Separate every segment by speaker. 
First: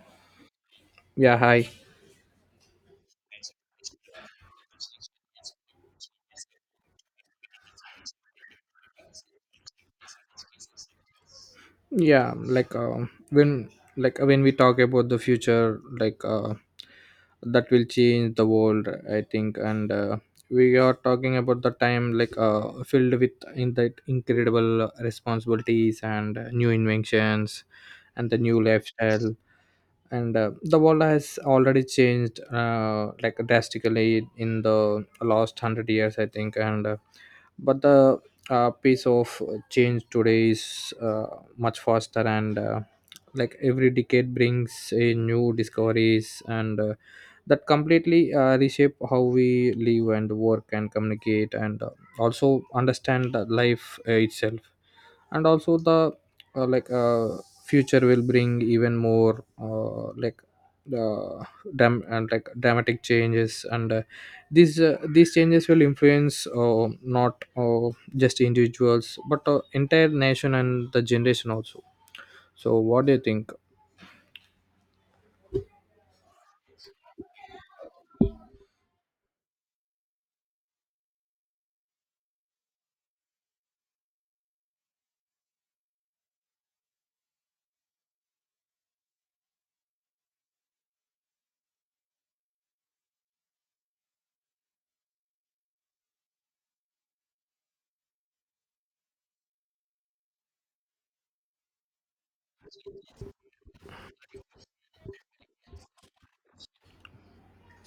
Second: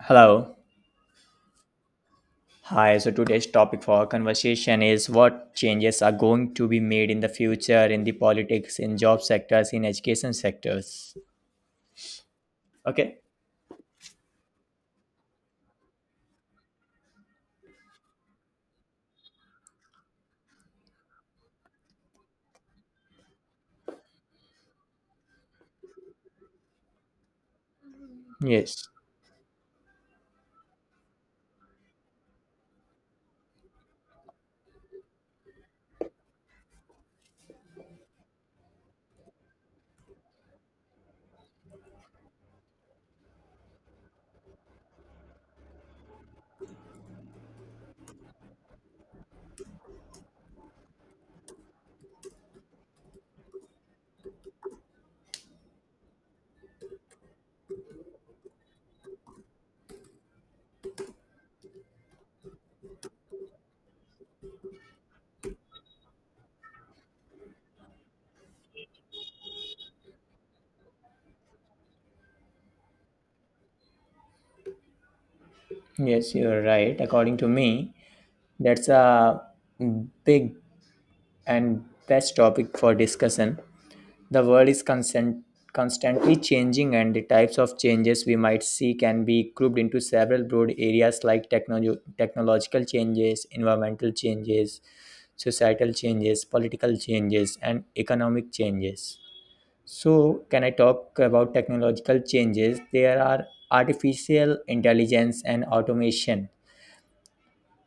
Speaker 1: Hello.
Speaker 2: Yeah, hi.
Speaker 1: Hi. So today's topic for our conversation is what changes are going to be made in the future in the politics, in job sectors, in education sectors.
Speaker 2: yeah like uh,
Speaker 1: Okay.
Speaker 2: when, when we talk about the future, that will change the world, I think. And We are talking about the time, filled with in that incredible responsibilities and new inventions and the new
Speaker 1: Yes.
Speaker 2: lifestyle. And The world has already changed, like drastically in the last 100 years, I think. And but the Pace of change today is much faster. And Like every decade brings a new discoveries, and that completely reshape how we live and work and communicate, and also understand the life itself. And also the like future will bring even more, uh, like dramatic changes. And these changes will influence, not just individuals, but entire nation and the generation also. So what do you think?
Speaker 1: Yes, you're right. According to me, that's a big and best topic for discussion. The world is constant, constantly changing, and the types of changes we might see can be grouped into several broad areas like technological changes, environmental changes, societal changes, political changes, and economic changes. So, can I talk about technological changes? There are artificial intelligence and automation.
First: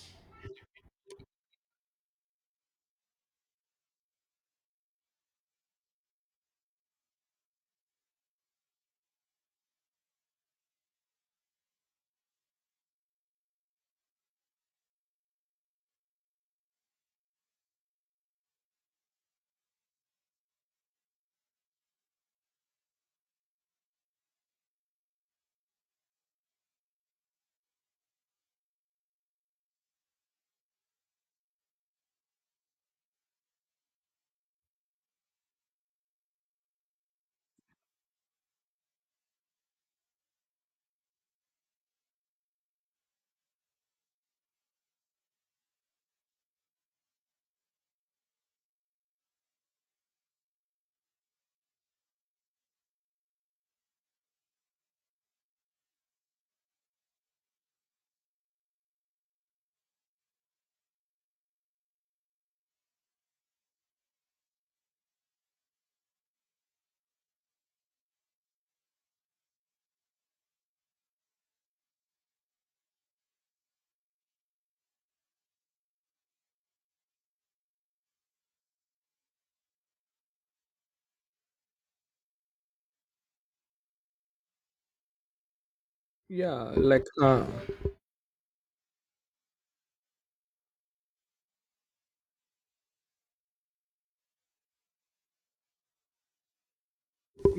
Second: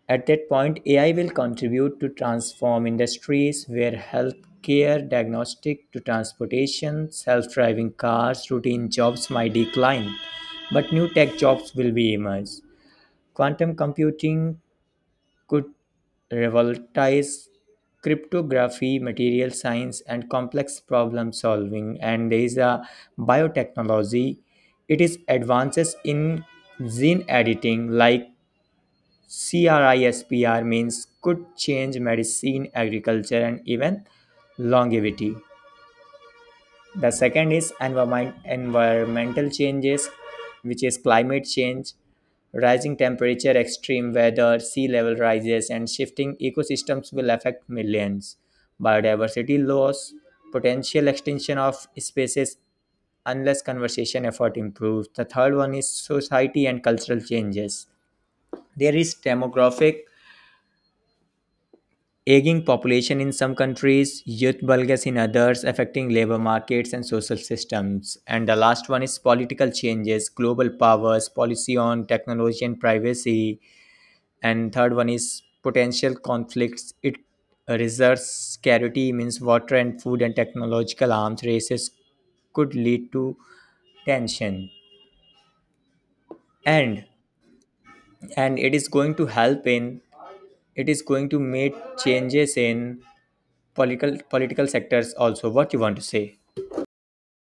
Speaker 1: At that point, AI will contribute to transform industries where healthcare, diagnostic to transportation, self-driving cars, routine jobs might decline, but new tech jobs will be emerge. Quantum computing could revolutionize cryptography, material science, and complex problem solving. And there is a biotechnology. It is advances in gene editing, like CRISPR means, could change medicine, agriculture, and even longevity. The second is environment, environmental changes, which is climate change, rising temperature, extreme weather, sea level rises, and shifting ecosystems will affect millions. Biodiversity loss, potential extinction of species, unless conservation effort improves. The third one is society and cultural changes. There is demographic aging population in some countries, youth bulges in others, affecting labor markets and social systems. And the last one is political changes, global powers, policy on technology and privacy. And third one is potential conflicts. It reserves scarcity means water and food, and technological arms races could lead to tension.
Speaker 2: yeah like
Speaker 1: And
Speaker 2: uh,
Speaker 1: and it is going to help in, it is going to make changes in political sectors also. What you want to say?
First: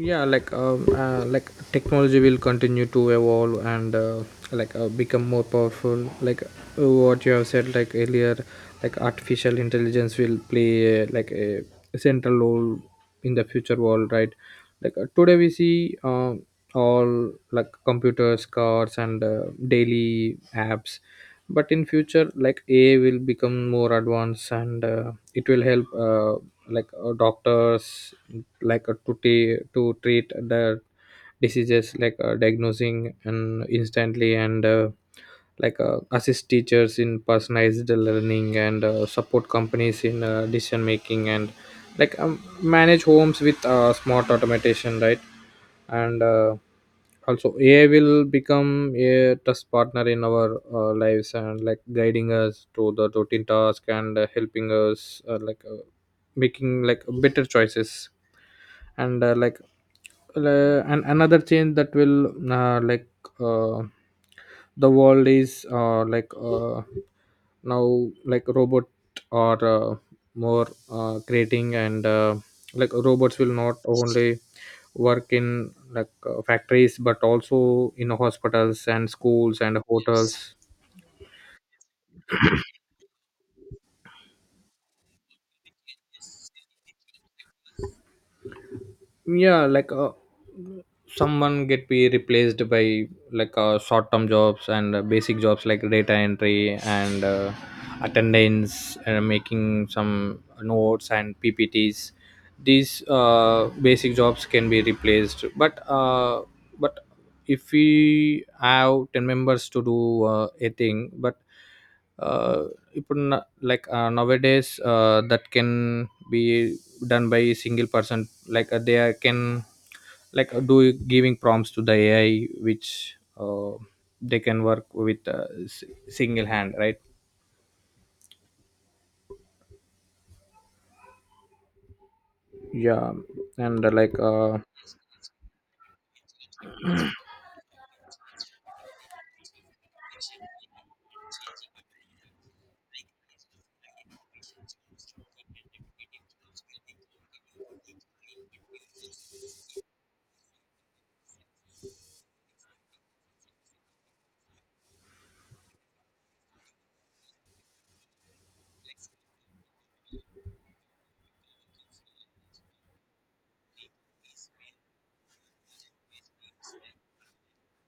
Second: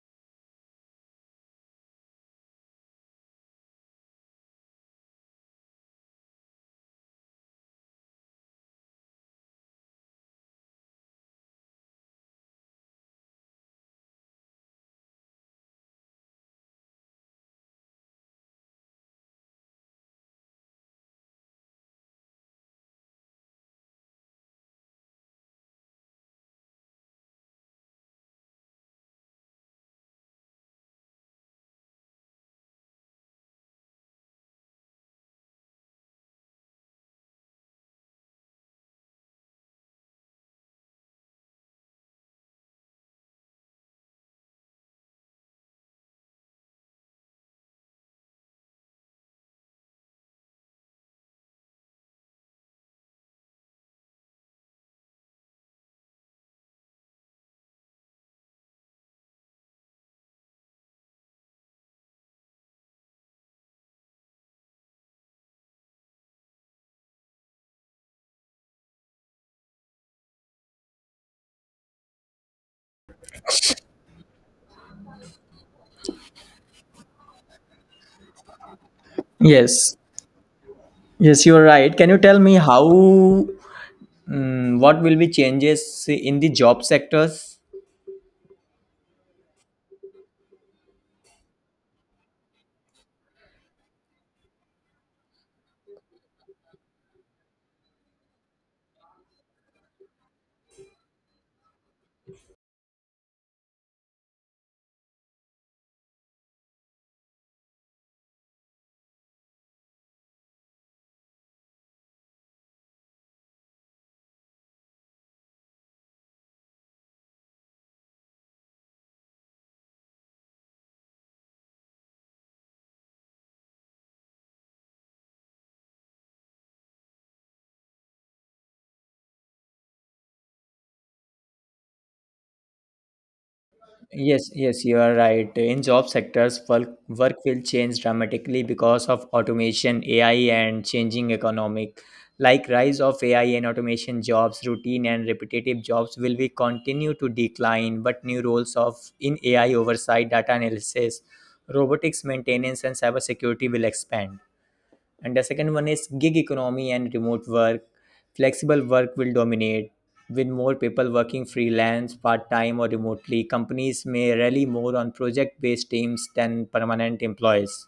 Speaker 2: like technology will continue to evolve and like become more powerful, like what you have said, like earlier. Like artificial intelligence will play, like, a central role in the future world, right? Today we see all like computers, cars, and daily apps. But in future, like AI will become more advanced, and it will help, doctors, to treat the diseases, diagnosing and instantly, and assist teachers in personalized learning, and support companies in decision making, and manage homes with smart automation, right? and Also AI will become a trust partner in our lives, and like guiding us to the routine task, and helping us, making like better choices. And uh, like uh, and another change that will, uh, like uh, the world is, now, like robot are, more creating, and like robots will not only work in, factories, but also in hospitals and schools and
Speaker 1: Yes,
Speaker 2: hotels.
Speaker 1: yes, you are right. Can you tell me how, mm, what will be changes in the job sectors?
Speaker 2: yeah like uh, Someone get be replaced by, short term jobs, and basic jobs like data entry and attendance and making some notes and ppts. These basic jobs can be replaced, but if we have 10 members to do a thing, but uh, if nowadays that can be done by single person. They can, do giving prompts to the AI, which they can work with, single hand, right? Yeah. and like
Speaker 1: Yes, yes, you are right. In job sectors, work will change dramatically because of automation, AI, and changing economic. Like rise of AI and automation jobs, routine and repetitive jobs will be continue to decline, but new roles of in AI oversight, data analysis, robotics maintenance, and cybersecurity will expand. And the second one is gig economy and remote work. Flexible work will dominate. With more people working freelance, part time, or remotely, companies may rely more on project based teams than permanent employees.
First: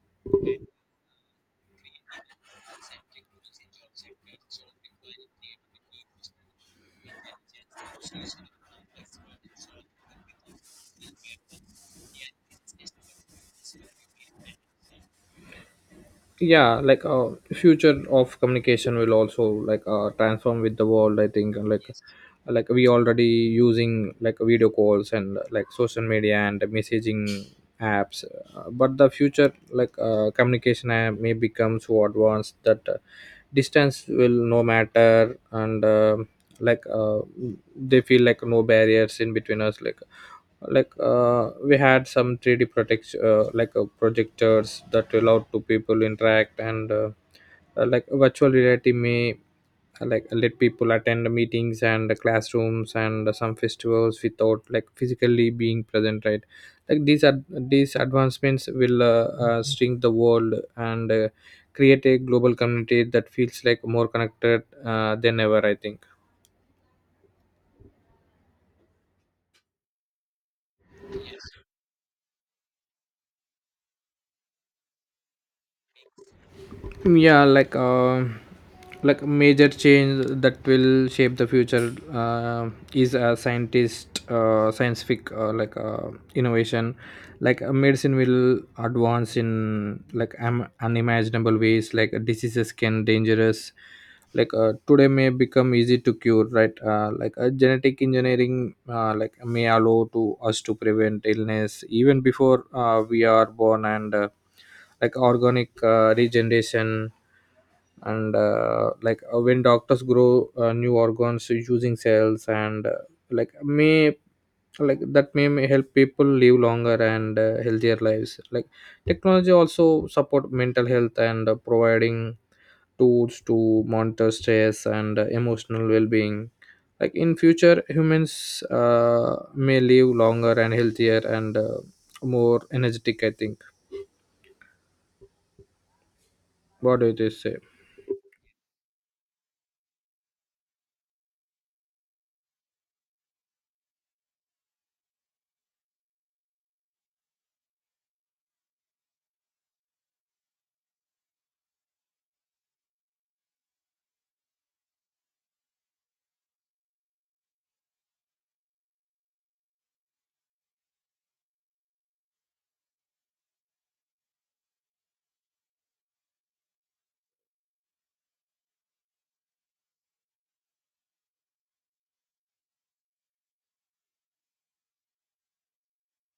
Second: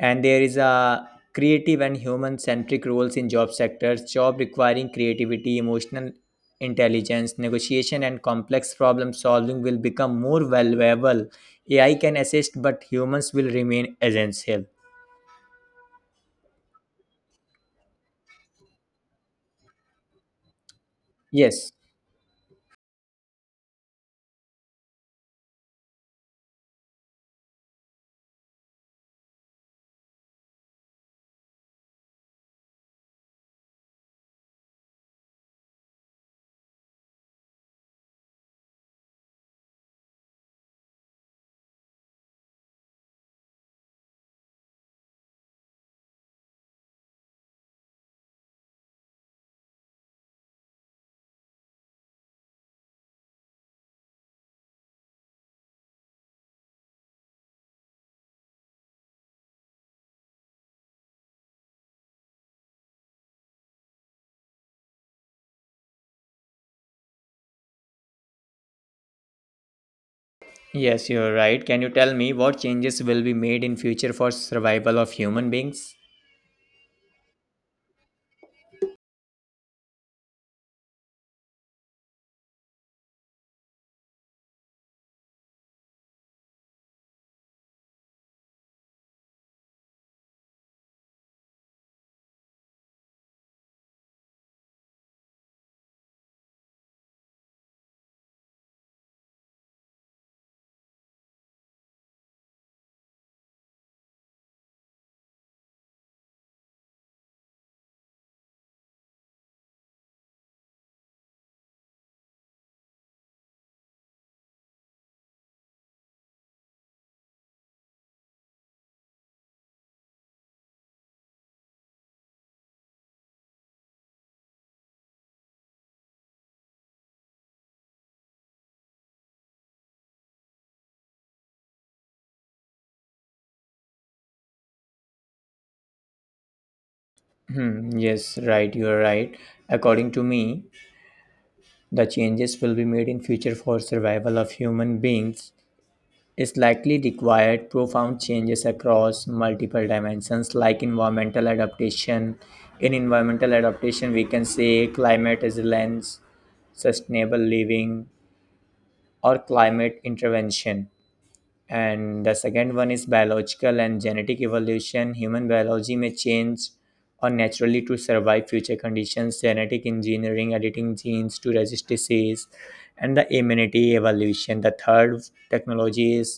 Speaker 1: And there is a creative and human centric roles in job sectors, job requiring creativity, emotional intelligence, negotiation, and complex problem solving will become more valuable. AI can assist, but humans will remain essential.
Speaker 2: Future of communication will also, transform with the world, I think. And
Speaker 1: Yes.
Speaker 2: like, yes. Like we already using like video calls and like social media and messaging apps. But the future, communication app may become so advanced that, distance will no matter. And um like uh, they feel like no barriers in between us. Like we had some 3D protect like projectors that allowed two people interact, and like virtual reality may, like let people attend meetings and classrooms and some festivals without like physically being present, right? These advancements will, shrink the world, and create a global community that feels like more connected than ever, I think.
Speaker 1: Yes, you're right. Can you tell me what changes will be made in future for survival of human beings?
Speaker 2: yeah like uh, like major change that will shape the future is a scientist scientific, innovation. Medicine will advance in, unimaginable ways. Like diseases can dangerous today may become easy to cure, right? Genetic engineering, like may allow to us to prevent illness even before we are born. And Like organic regeneration, and when doctors grow new organs using cells, and like may like that may help people live longer and healthier lives. Like technology also support mental health, and providing tools to monitor stress and emotional well-being. Like in future humans may live longer and healthier and more energetic, I think. What do you say?
Speaker 1: Hmm, yes, right, you're right. According to me, the changes will be made in future for survival of human beings is likely required profound changes across multiple dimensions like environmental adaptation. In environmental adaptation, we can say climate resilience, sustainable living, or climate intervention. And the second one is biological and genetic evolution, human biology may change or naturally to survive future conditions, genetic engineering editing genes to resist disease and the immunity evolution. The third technology is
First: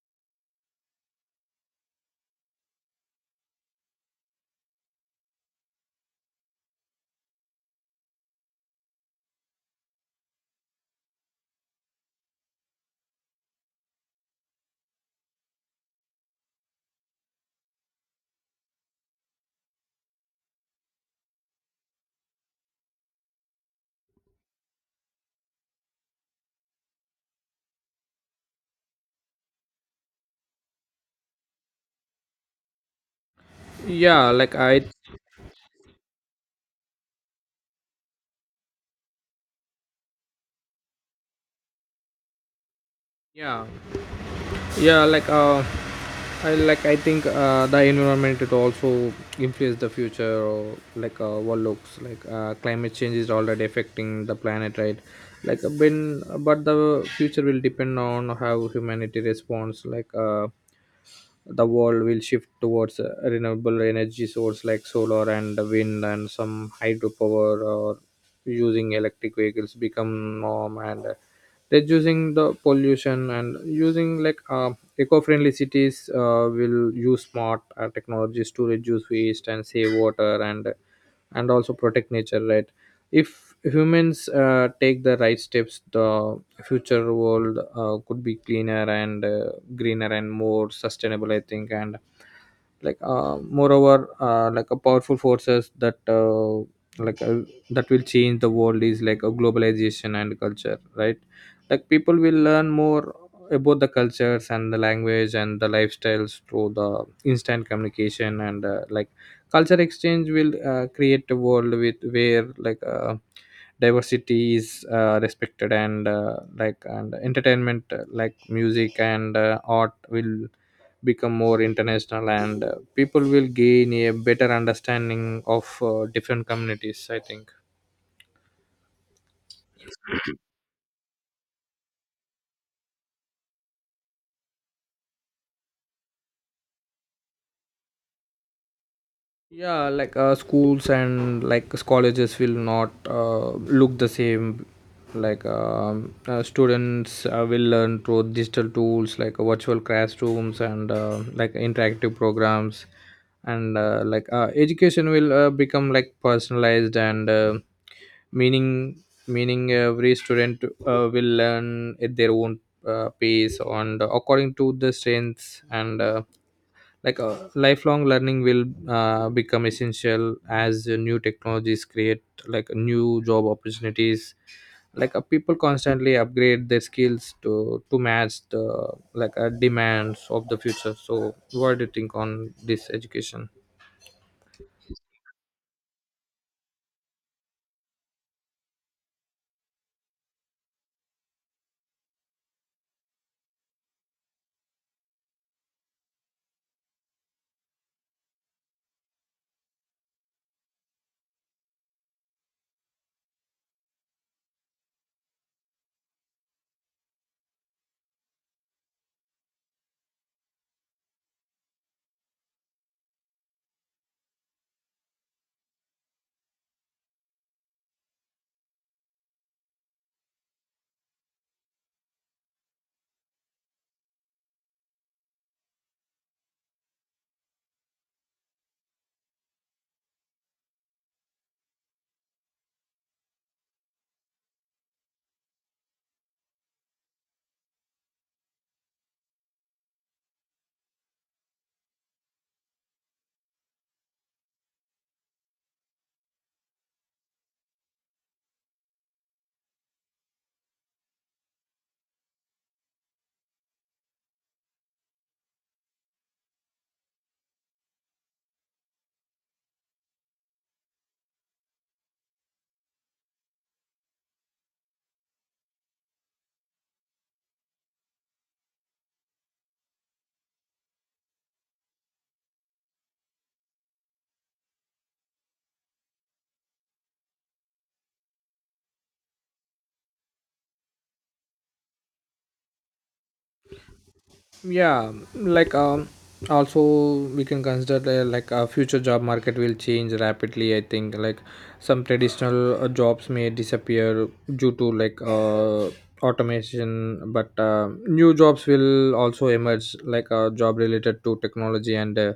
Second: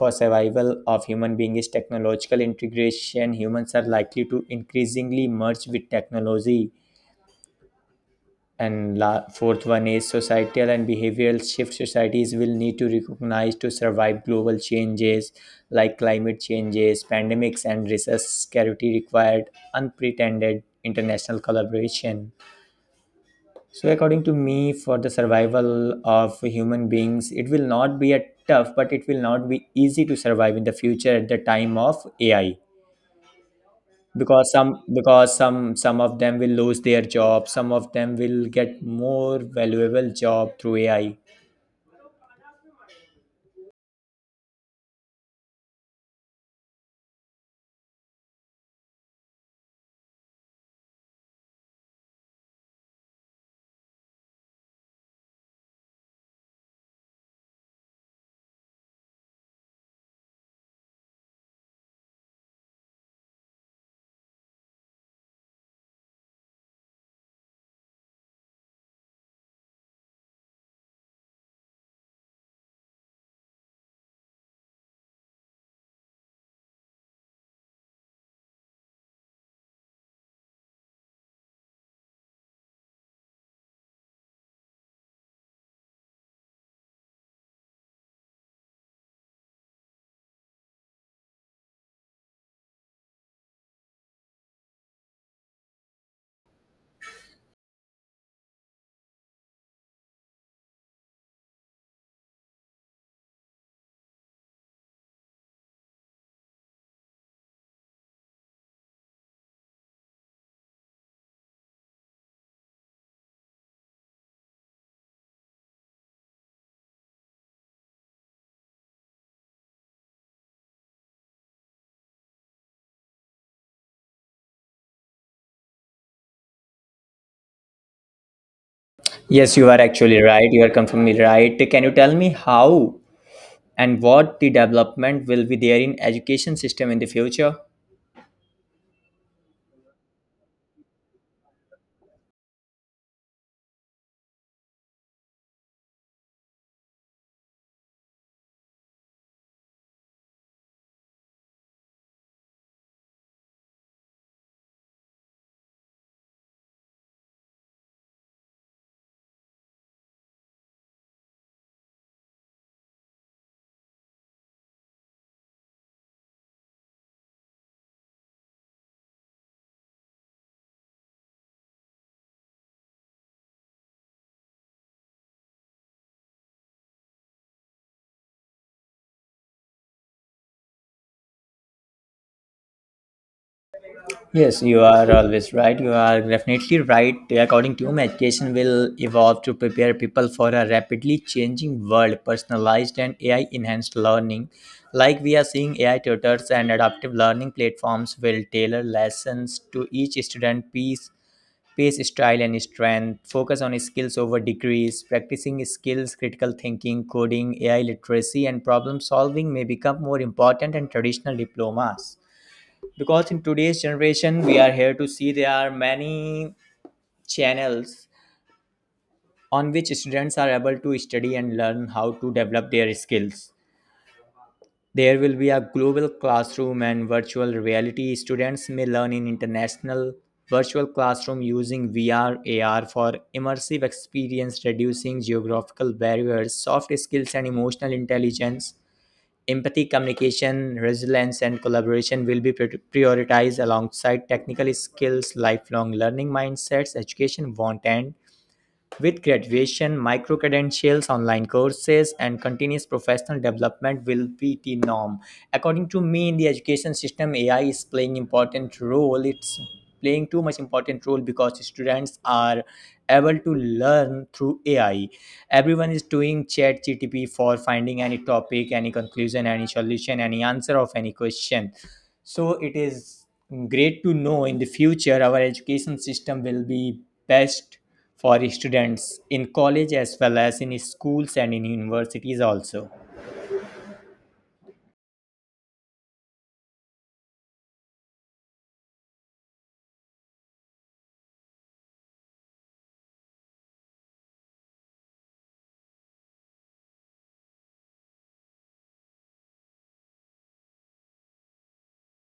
Speaker 1: for survival of human being, is technological integration, humans are likely to increasingly merge with technology. And fourth one is societal and behavioral shift. Societies will need to recognize to survive global changes like climate changes, pandemics, and resource scarcity required unprecedented international collaboration. So, according to me, for the survival of human beings, it will not be a tough, but it will not be easy to survive in the future at the time of AI,
Speaker 2: Yeah
Speaker 1: because
Speaker 2: like
Speaker 1: some
Speaker 2: I
Speaker 1: because some some of them will lose their job, some of them will get more valuable job through AI.
Speaker 2: yeah yeah like I like I think the environment it also influence the future, or what looks like, climate change is already affecting the planet, right? like when But the future will depend on how humanity responds. The world will shift towards renewable energy source like solar and wind and some hydropower, or using electric vehicles become norm, and reducing the pollution, and using eco-friendly cities, will use smart technologies to reduce waste and save water, and also protect nature, right? If humans take the right steps, the future world could be cleaner and greener and more sustainable, I think. And like Moreover, a powerful forces that, like uh, that will change the world is like a globalization and culture, right? Like people will learn more about the cultures and the language and the lifestyles through the instant communication, and culture exchange will create a world with where, diversity is respected, and entertainment, like music and art will become more international, and people will gain a better understanding of different communities, I think.
Speaker 1: Yes, you are actually right, you are confirming right. Can you tell me how and what the development will be there in education system in the future?
Speaker 2: Schools and like colleges will not look the same. Students will learn through digital tools, virtual classrooms, and like interactive programs. And education will become like personalized, and meaning every student will learn at their own pace and according to the strengths. And lifelong learning will become essential, as new technologies create like new job opportunities. People constantly upgrade their skills to match the, demands of the future. So what do you think on this education?
Speaker 1: Yes, you are always right. You are definitely right. According to me, education will evolve to prepare people for a rapidly changing world, personalized and AI enhanced learning. Like we are seeing AI tutors and adaptive learning platforms will tailor lessons to each student pace, style, and strength, focus on skills over degrees, practicing skills, critical thinking, coding, AI literacy, and problem solving may become more important than traditional diplomas, because in today's generation we are here to see there are many channels on which students are able to study and learn how to develop their skills. There will be a global classroom and virtual reality, students may learn in international virtual classroom using VR, AR for immersive experience reducing geographical barriers. Soft skills and emotional intelligence, empathy, communication, resilience, and collaboration will be prioritized alongside technical skills, lifelong learning mindsets, education, want, and with graduation, micro credentials, online courses, and continuous professional development will be the norm. According to me, in the education system, AI is playing important role. It's playing too much important role because students are able to learn through AI. Everyone is doing chat GTP for finding any topic, any conclusion, any solution, any answer of any question. So it is great to know in the future our education system will be best for students in college as well as in schools and in universities also.
Speaker 2: yeah like um Also we can consider, a future job market will change rapidly, I think. Like some traditional jobs may disappear due to, automation, but new jobs will also emerge, like a job related to technology and,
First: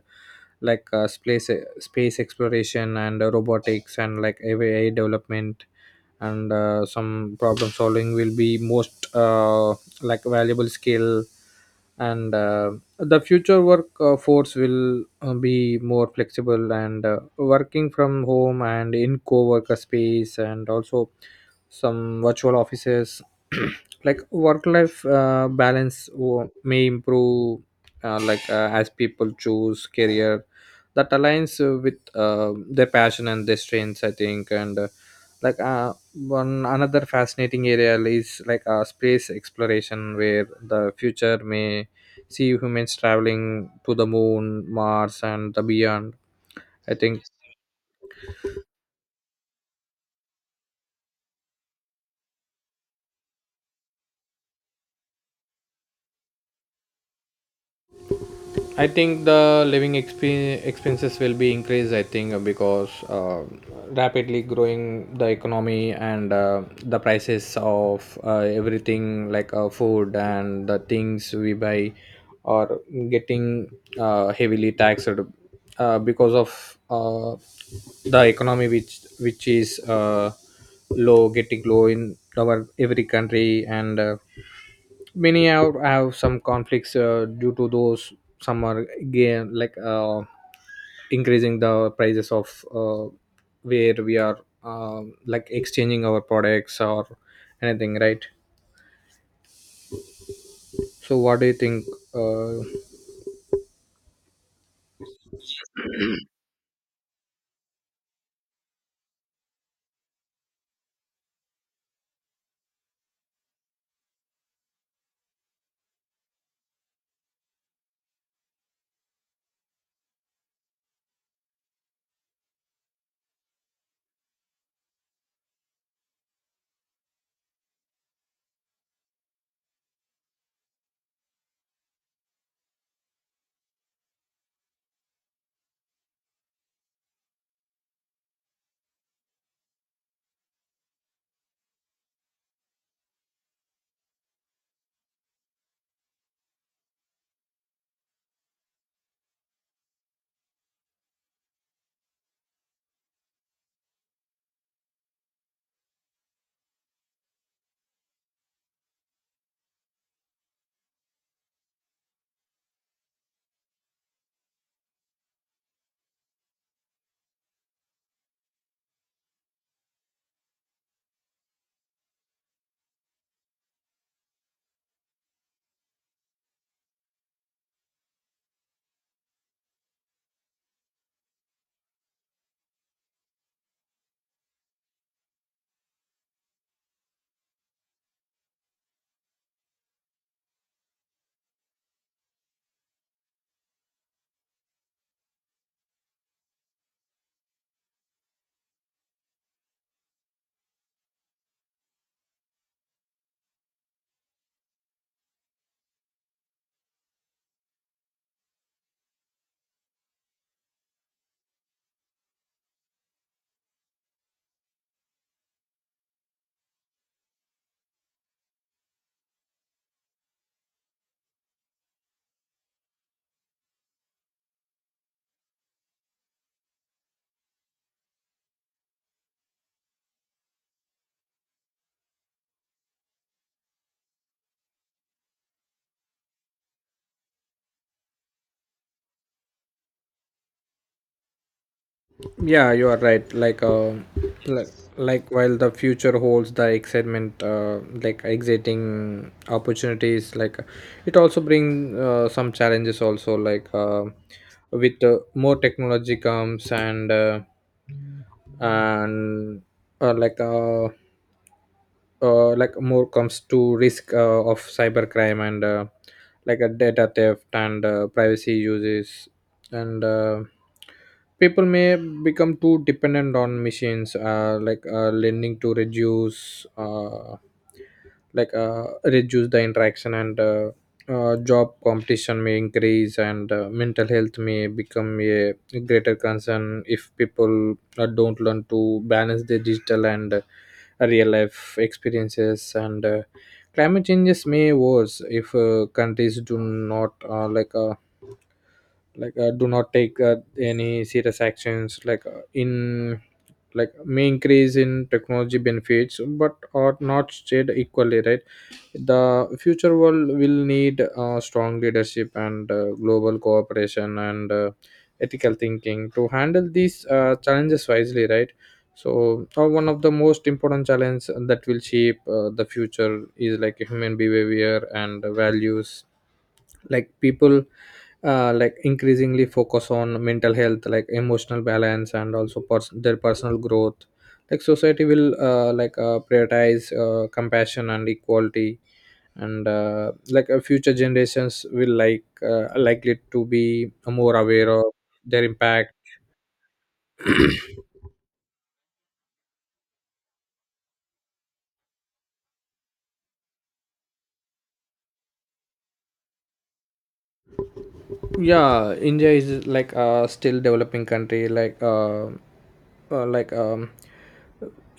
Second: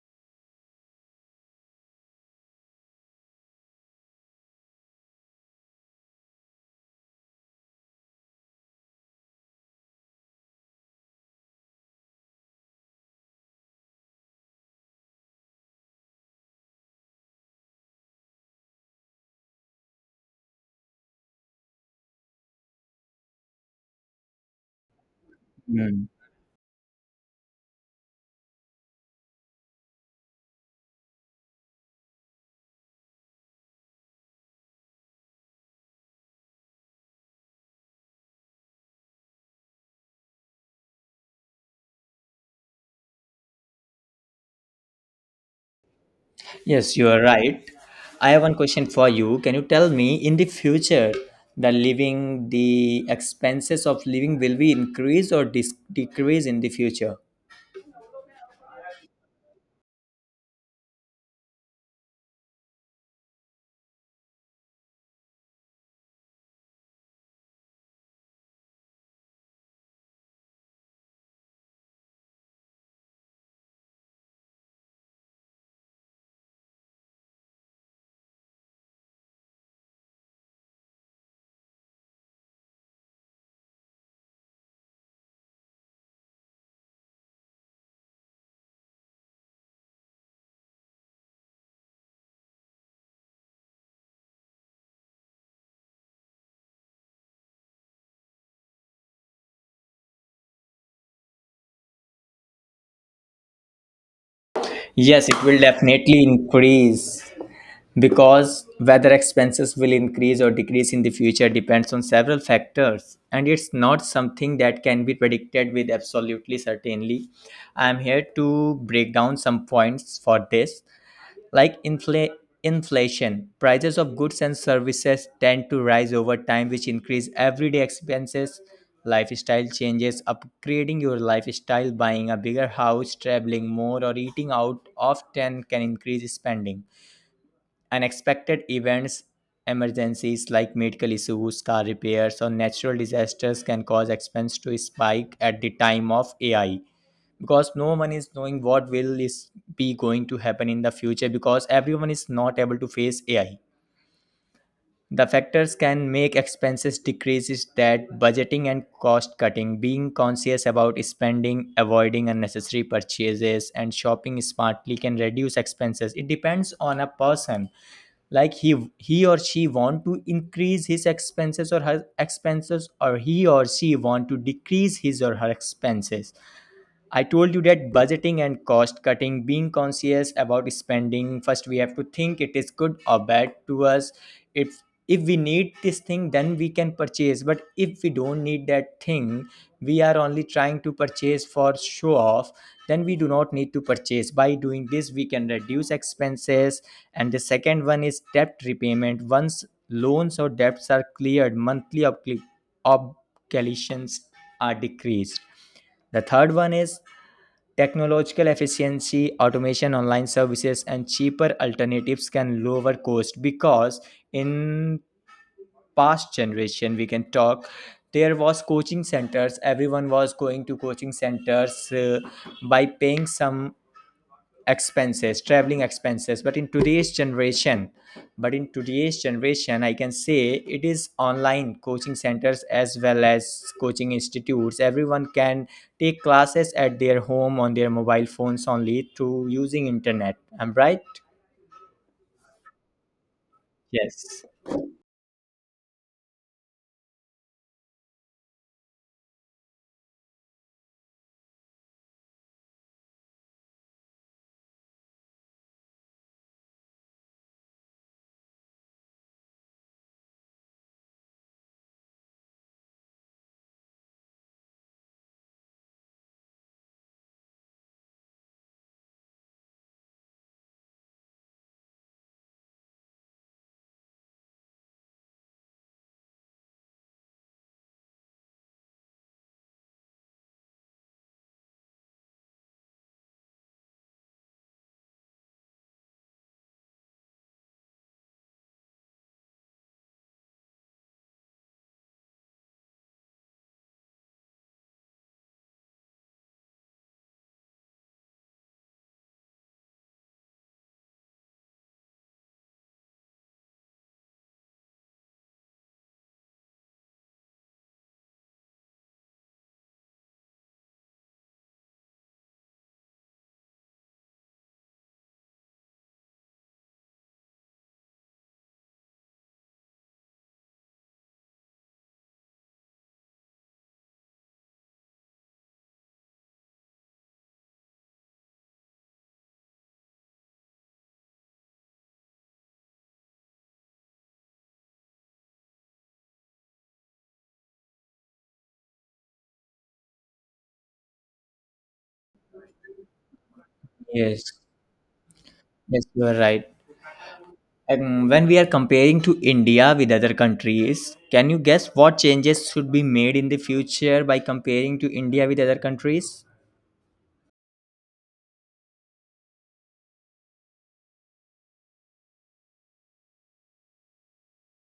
Speaker 2: like uh, space space exploration and robotics and like AI development, and some problem solving will be most, like valuable skill. And The future work force will be more flexible, and working from home and in co-worker space, and also some virtual offices. Like work life uh,
Speaker 1: Hmm.
Speaker 2: balance wo- may improve, as people choose career that aligns, with their passion and their strengths, I think. And like One another fascinating area is, space exploration, where the future may see humans traveling to the moon, mars, and the beyond, I
Speaker 1: Yes, you are
Speaker 2: think.
Speaker 1: right. I have one question for you. Can you tell me in the future the living, the expenses of living will be increase or decrease in the future?
Speaker 2: I think the living expenses will be increased. I think because rapidly growing the economy, and the prices of everything, food and the things we buy are getting heavily taxed, because of the economy which is low, getting low in our every country. And many have some conflicts due to those. Some are again, increasing the prices of, where we are like exchanging our products or anything, right? So what do you think? uh,
Speaker 1: Yes, it will definitely increase. Because whether expenses will increase or decrease in the future depends on several factors, and it's not something that can be predicted with absolutely certainly. I'm here to break down some points for this, like inflation. Prices of goods and services tend to rise over time, which increase everyday expenses. Lifestyle changes, upgrading your lifestyle, buying a bigger house, traveling more, or eating out often can increase spending. Unexpected events, emergencies like medical issues, car repairs, or natural disasters can cause expense to spike at the time of AI, because no one is knowing what will is be going to happen in the future because everyone is not able to face AI. The factors can make expenses decreases, that budgeting and cost cutting, being conscious about spending, avoiding unnecessary purchases, and shopping smartly can reduce expenses. It depends on a person, like he or she want to increase his expenses or her expenses, or he or she want to decrease his or her expenses. I told you that budgeting and cost cutting, being conscious about spending, first we have to think it is good or bad to us. If we need this thing, then we can purchase. But if we don't need that thing, we are only trying to purchase for show off, then we do not need to purchase. By doing this, we can reduce expenses. And the second one is debt repayment. Once loans or debts are cleared, monthly obligations are decreased. The third one is technological efficiency, automation, online services, and cheaper alternatives can lower cost, because in past generation we can talk, there was coaching centers, everyone was going to coaching centers, by paying some expenses, traveling expenses. But in today's generation, I can say it is online coaching centers as well as coaching institutes, everyone can take classes at their home on their mobile phones only through using internet. I'm right?
Speaker 2: Yeah, you are right. Like, uh,
Speaker 1: yes
Speaker 2: like, like while the future holds the excitement, like exciting opportunities, like it also brings some challenges. Also, with more technology comes and uh, like uh, more comes to risk of cybercrime and like a data theft and privacy uses and people may become too dependent on machines, lending to reduce, reduce the interaction. And Job competition may increase, and mental health may become a greater concern if people don't learn to balance their digital and real life experiences. And Climate changes may worse if countries do not, do not take any serious actions, like may increase in technology benefits but are not shared equally, right? The future world will need strong leadership and global cooperation and ethical thinking to handle these challenges wisely, right? So one of the most important challenges that will shape the future is like human behavior and values. Like people like increasingly focus on mental health, like emotional balance and also their personal growth. Like society will prioritize compassion and equality. And future generations will, like likely to be more
Speaker 1: yes
Speaker 2: aware of their impact.
Speaker 1: yes, you are right. Um, when we are comparing to India with other countries, can you guess what changes should be made in the future by comparing to India with other countries?
Speaker 2: Yeah, India is like a still developing country. Like,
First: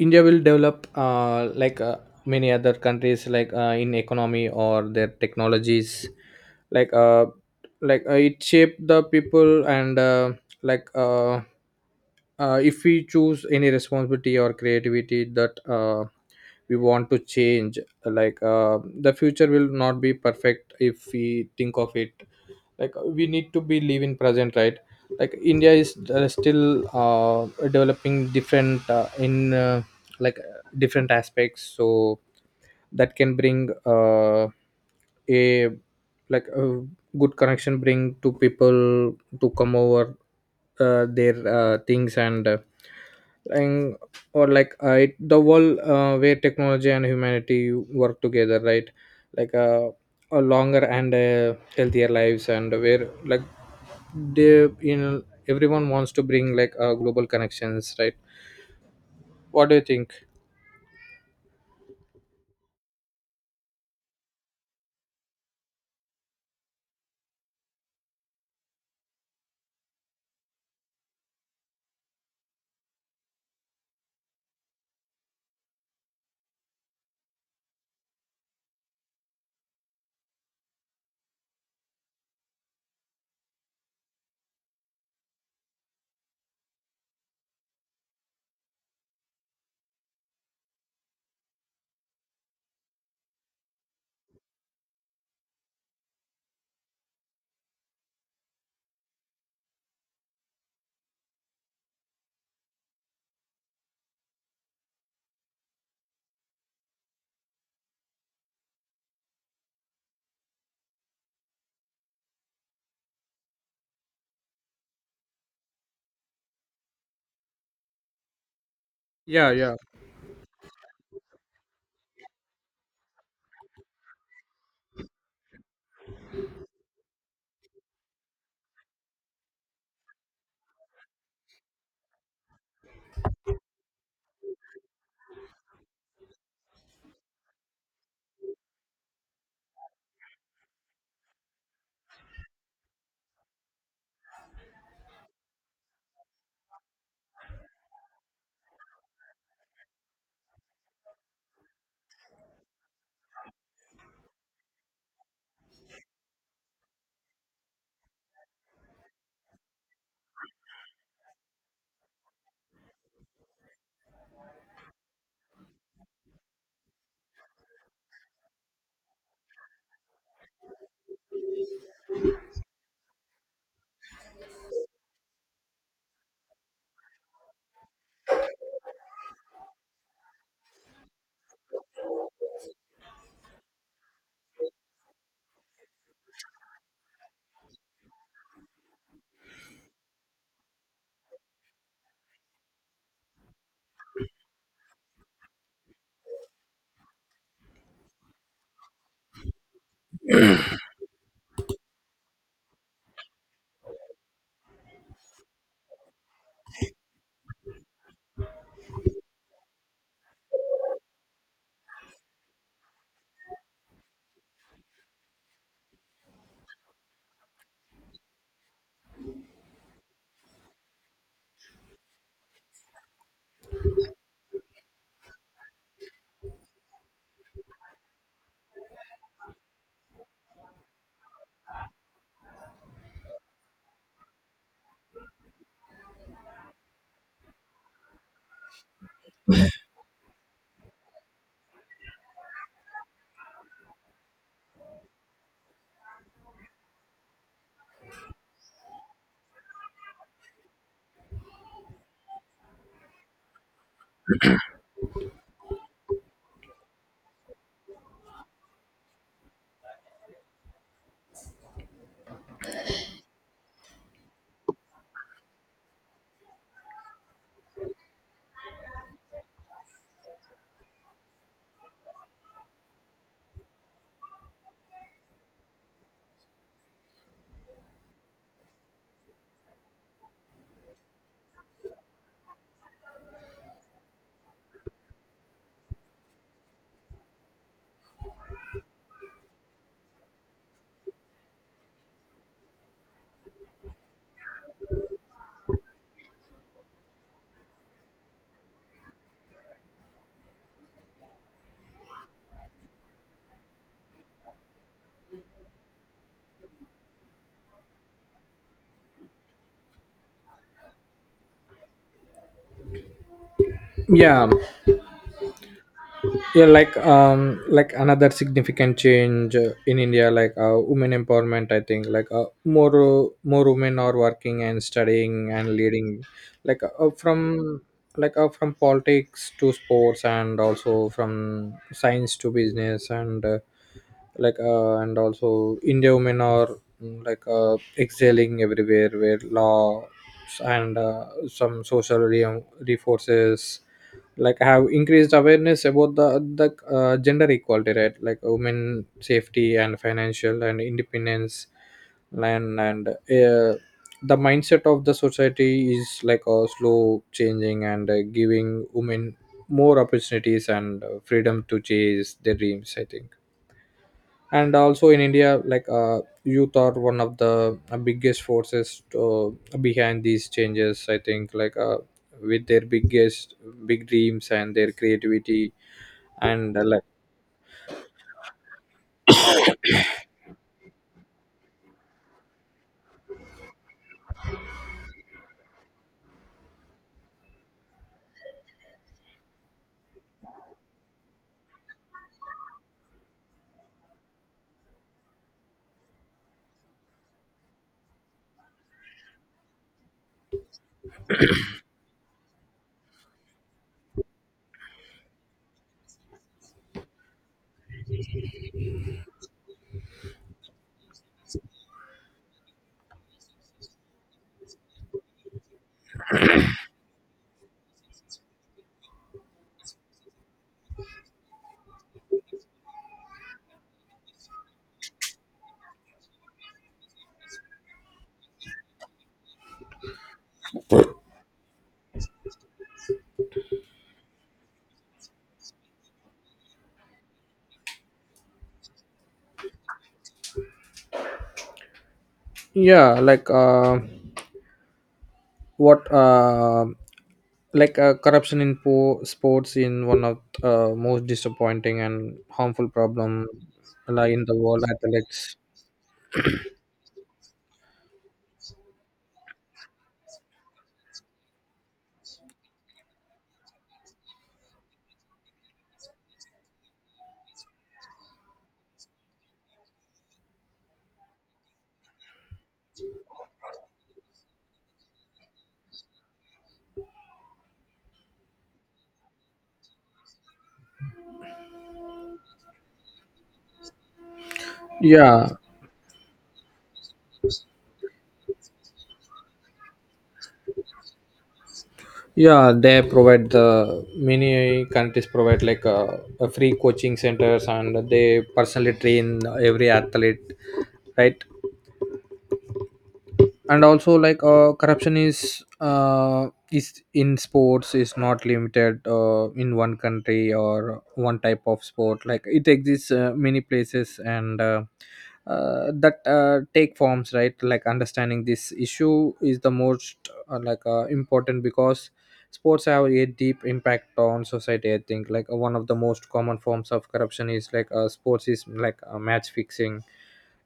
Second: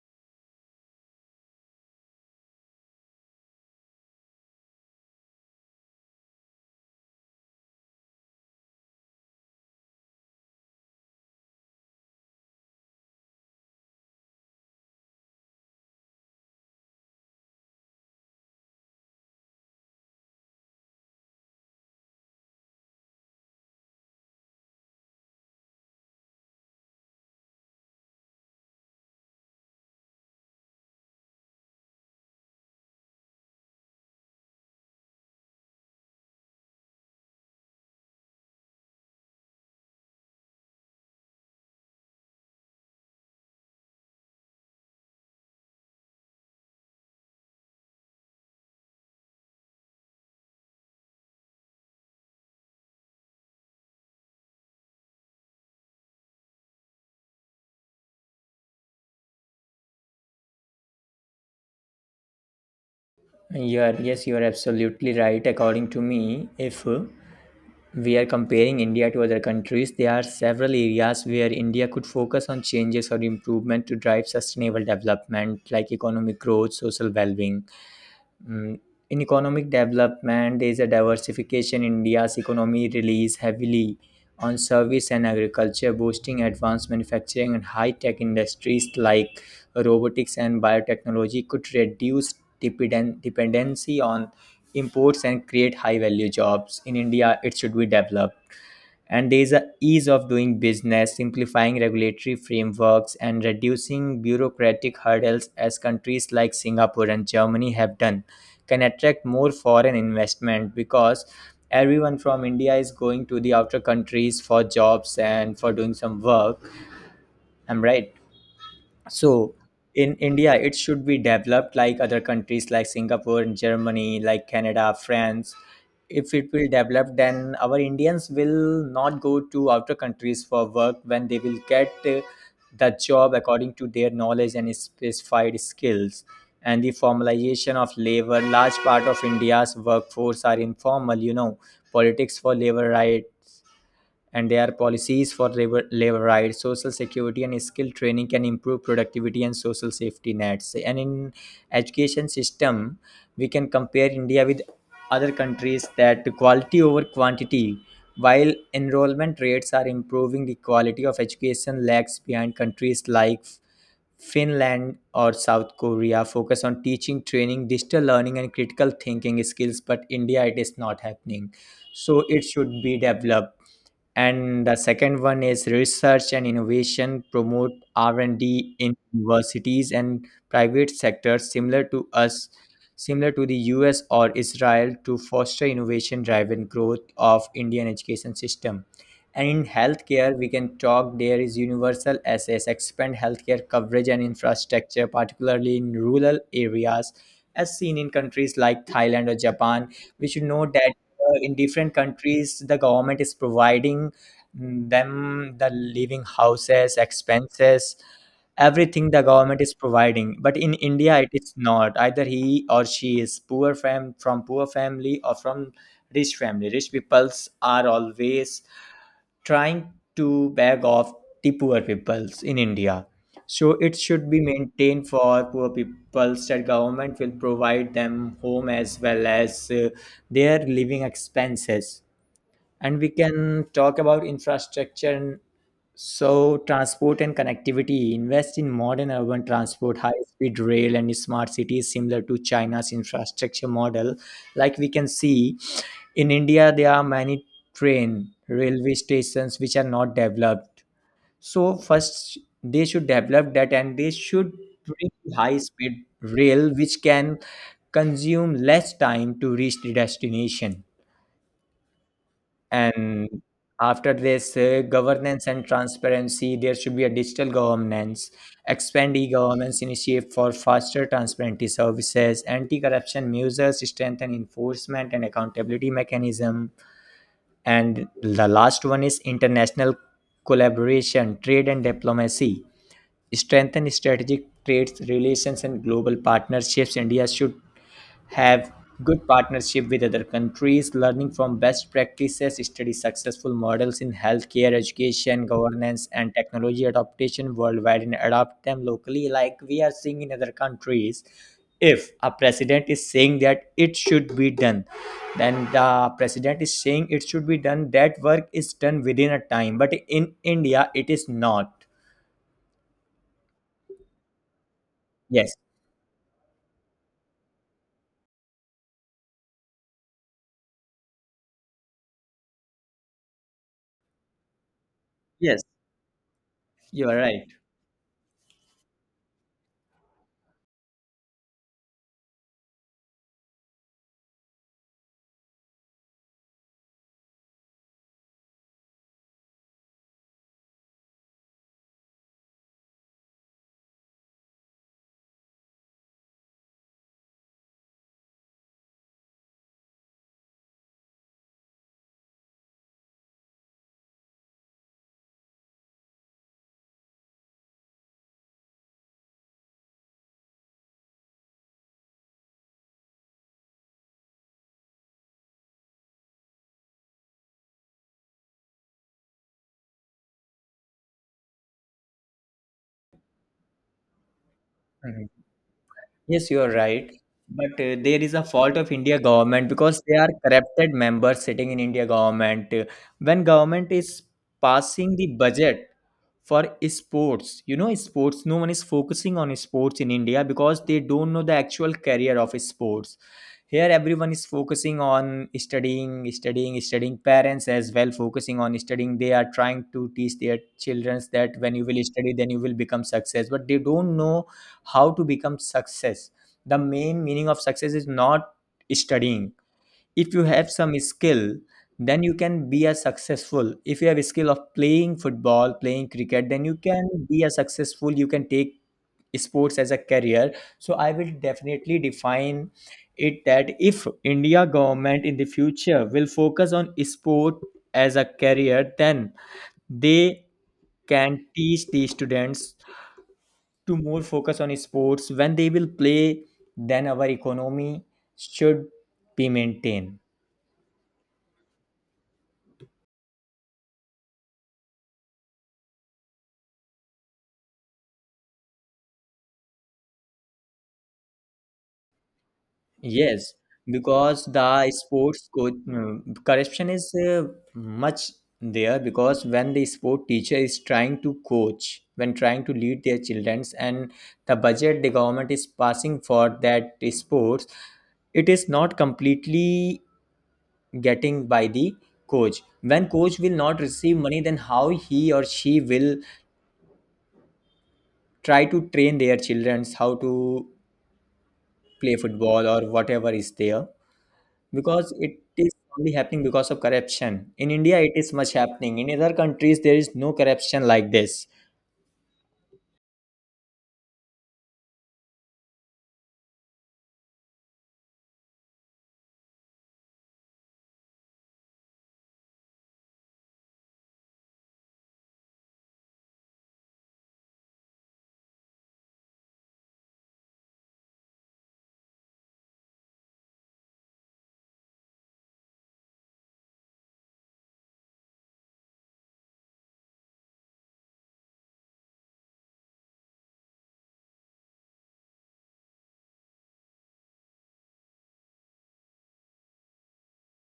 Speaker 2: India will develop, many other countries, like in economy or their technologies. Like uh like uh, it shape the people, and like uh, if we choose any responsibility or creativity that we want to change. Like the future will not be perfect if we think of it. Like we need to be live in present, right? Like India is still uh, developing different in, different aspects, so that can bring uh, a a good connection, bring to people to come over their things, and or like it, the world where technology and humanity work together, right? like uh, a longer and healthier lives, and where like they everyone wants to bring like global connections, right? What do you think?
Speaker 1: You are, yes, you are absolutely right. According to me, if we are comparing India to other countries, there are several areas where India could focus on changes or improvement to drive sustainable development, like economic growth, social well being. Mm. In economic development, there is a diversification. India's economy relies heavily on service and agriculture, boosting advanced manufacturing and high-tech industries like robotics and biotechnology could reduce dependency on imports and create high-value jobs. In India, it should be developed. And there is a ease of doing business, simplifying regulatory frameworks, and reducing bureaucratic hurdles as countries like Singapore and Germany have done can attract more foreign investment, because everyone from India is going to the outer countries for jobs and for doing some work. I'm right? So
Speaker 2: yeah yeah
Speaker 1: in India it should be developed like other countries like Singapore, Germany, like Canada, France. If it will develop, then our Indians will not go to outer countries for work, when they will get the job according to their knowledge and specified skills. And the formalization of labor, large part of India's workforce are informal, you know, politics for labor, right? And there are policies for labor, labor rights, social security, and skill training can improve productivity and social safety nets. And in education system, we can compare India with other countries that quality over quantity. While enrollment rates are improving, the quality of education lags behind countries like Finland or South Korea. Focus on teaching, training, digital learning, and critical thinking skills, but India it is not happening. So it should be developed. And the second one is research and innovation, promote R&D in universities and private sectors similar to the US or Israel to foster innovation driven growth of Indian education system. And in healthcare we can talk, there is universal access, expand healthcare coverage and infrastructure particularly in rural areas as seen in countries like Thailand or Japan. We should know that in different countries the government is providing them the living houses expenses, everything the government is providing, but in India it is not. Either he or she is from poor family or from rich family, rich peoples are always trying to beg off the poor peoples in India. So it should be maintained for poor peoples that government will provide them home as well as their living expenses. And we can talk about infrastructure and so transport and connectivity, invest in modern urban transport, high speed rail and smart cities similar to China's infrastructure model. Like we can see in India there are many train railway stations which are not developed, so first they should develop that and they should bring high speed rail which can consume less time to reach the destination. And after this, governance and transparency, there should be a digital governance, expand e-governance initiative for faster transparency services, anti-corruption measures, strengthen enforcement and accountability mechanism. And the last one is international collaboration, trade and diplomacy, strengthen strategic trade relations and global partnerships. India should have good partnership with other countries. Learning from best practices, study successful models in healthcare, education, governance and technology adaptation worldwide and adopt them locally, like we are seeing in other countries. If a president is saying that it should be done, then the president is saying it should be done, that work is done within a time, but in India it is not.
Speaker 2: yeah
Speaker 1: Yes.
Speaker 2: yeah Like, another significant change in India, like women empowerment, I think. Like more women are working and studying
Speaker 1: Yes,
Speaker 2: and leading, like
Speaker 1: you are right.
Speaker 2: from politics to sports and also from science to business. And and also India women are mm, excelling everywhere, where law and some reforces like have increased awareness about the gender equality, right? Like women safety and financial and independence. And the mindset of the society is like a slow changing, and giving women more opportunities and freedom to chase their dreams, I think. And also in India, like youth are one of the biggest forces to, behind these changes, I think. Like with their big dreams and their
Speaker 1: Mhm.
Speaker 2: creativity.
Speaker 1: Yes, you are
Speaker 2: And
Speaker 1: right. But there is a fault of India government because they are corrupted members sitting in India government. When government is passing the budget for sports, you know, sports, no one is focusing on sports in India because they don't know the actual career of sports. Here, everyone is focusing on studying, studying, studying. Parents as well focusing on studying. They are trying to teach their children that when you will study, then you will become success. But they don't know how to become success. The main meaning of success is not studying. If you have some skill, then you can be a successful. If you have a skill of playing football, playing cricket, then you can be a successful, you can take sports as a career. So I will definitely define it that if India government in the future will focus on sport as a career, then they can teach the students to more focus on sports. When they will play, then our economy should be maintained.
Speaker 2: yeah, like what like corruption in sports in one of most disappointing and harmful problem,
Speaker 1: Yes.
Speaker 2: like in
Speaker 1: Because
Speaker 2: the world
Speaker 1: the
Speaker 2: athletics.
Speaker 1: corruption is much there. Because when the sport teacher is trying to coach, when trying to lead their childrens, and the budget the government is passing for that sports, it is not completely getting by the coach. When coach will not receive money, then how he or she will try to train their childrens how to play football or whatever is there. Because it
Speaker 2: yeah
Speaker 1: is only happening because of corruption in India, it is much happening. In other countries there is no corruption like this.
Speaker 2: yeah They provide, the many countries provide, like a free coaching centers, and they personally train every athlete, right? And also like corruption is, is in sports, is not limited in one country or one type of sport. Like it exists many places, and that take forms, right? Like understanding this issue is the most important, because sports have a deep impact on society, I think. Like one of the most common forms of corruption is like sports is like match fixing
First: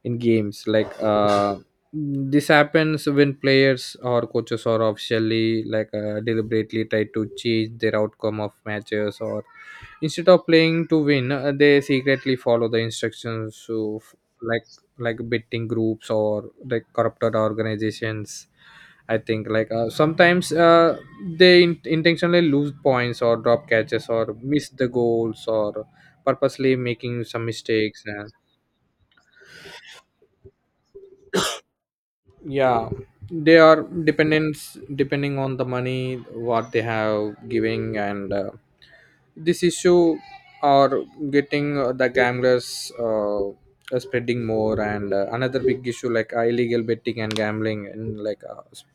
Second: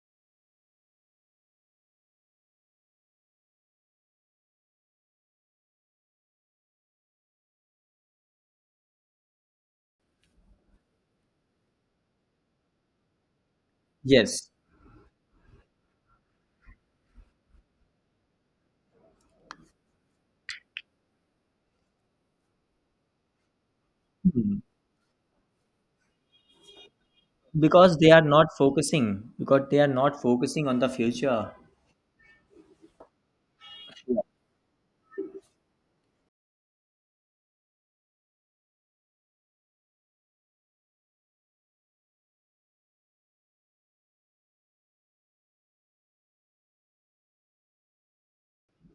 Speaker 2: in games. Mm, this happens when players or coaches or officially, like deliberately try to change their outcome of matches, or instead of playing to win, they secretly follow the instructions of
Speaker 1: Yes.
Speaker 2: like like betting groups or like corrupted organizations, I think. Like sometimes intentionally lose points or drop catches or
Speaker 1: Mhm.
Speaker 2: miss the goals or purposely making some
Speaker 1: because
Speaker 2: mistakes.
Speaker 1: they are not focusing because they are not focusing on the future.
Speaker 2: Yeah, they are dependents, depending on the money what they have giving, and this issue are getting the gamblers are spreading more. And another big issue, like illegal betting and gambling, and like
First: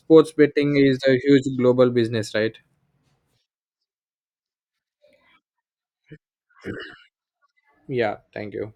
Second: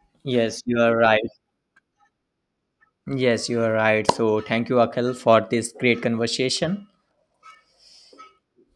Speaker 2: sports
Speaker 1: Yes,
Speaker 2: betting
Speaker 1: you are
Speaker 2: is a
Speaker 1: right.
Speaker 2: huge global business, right?
Speaker 1: Yes, you are right. So thank you, Akhil, for this great conversation.
Speaker 2: Yeah, thank you.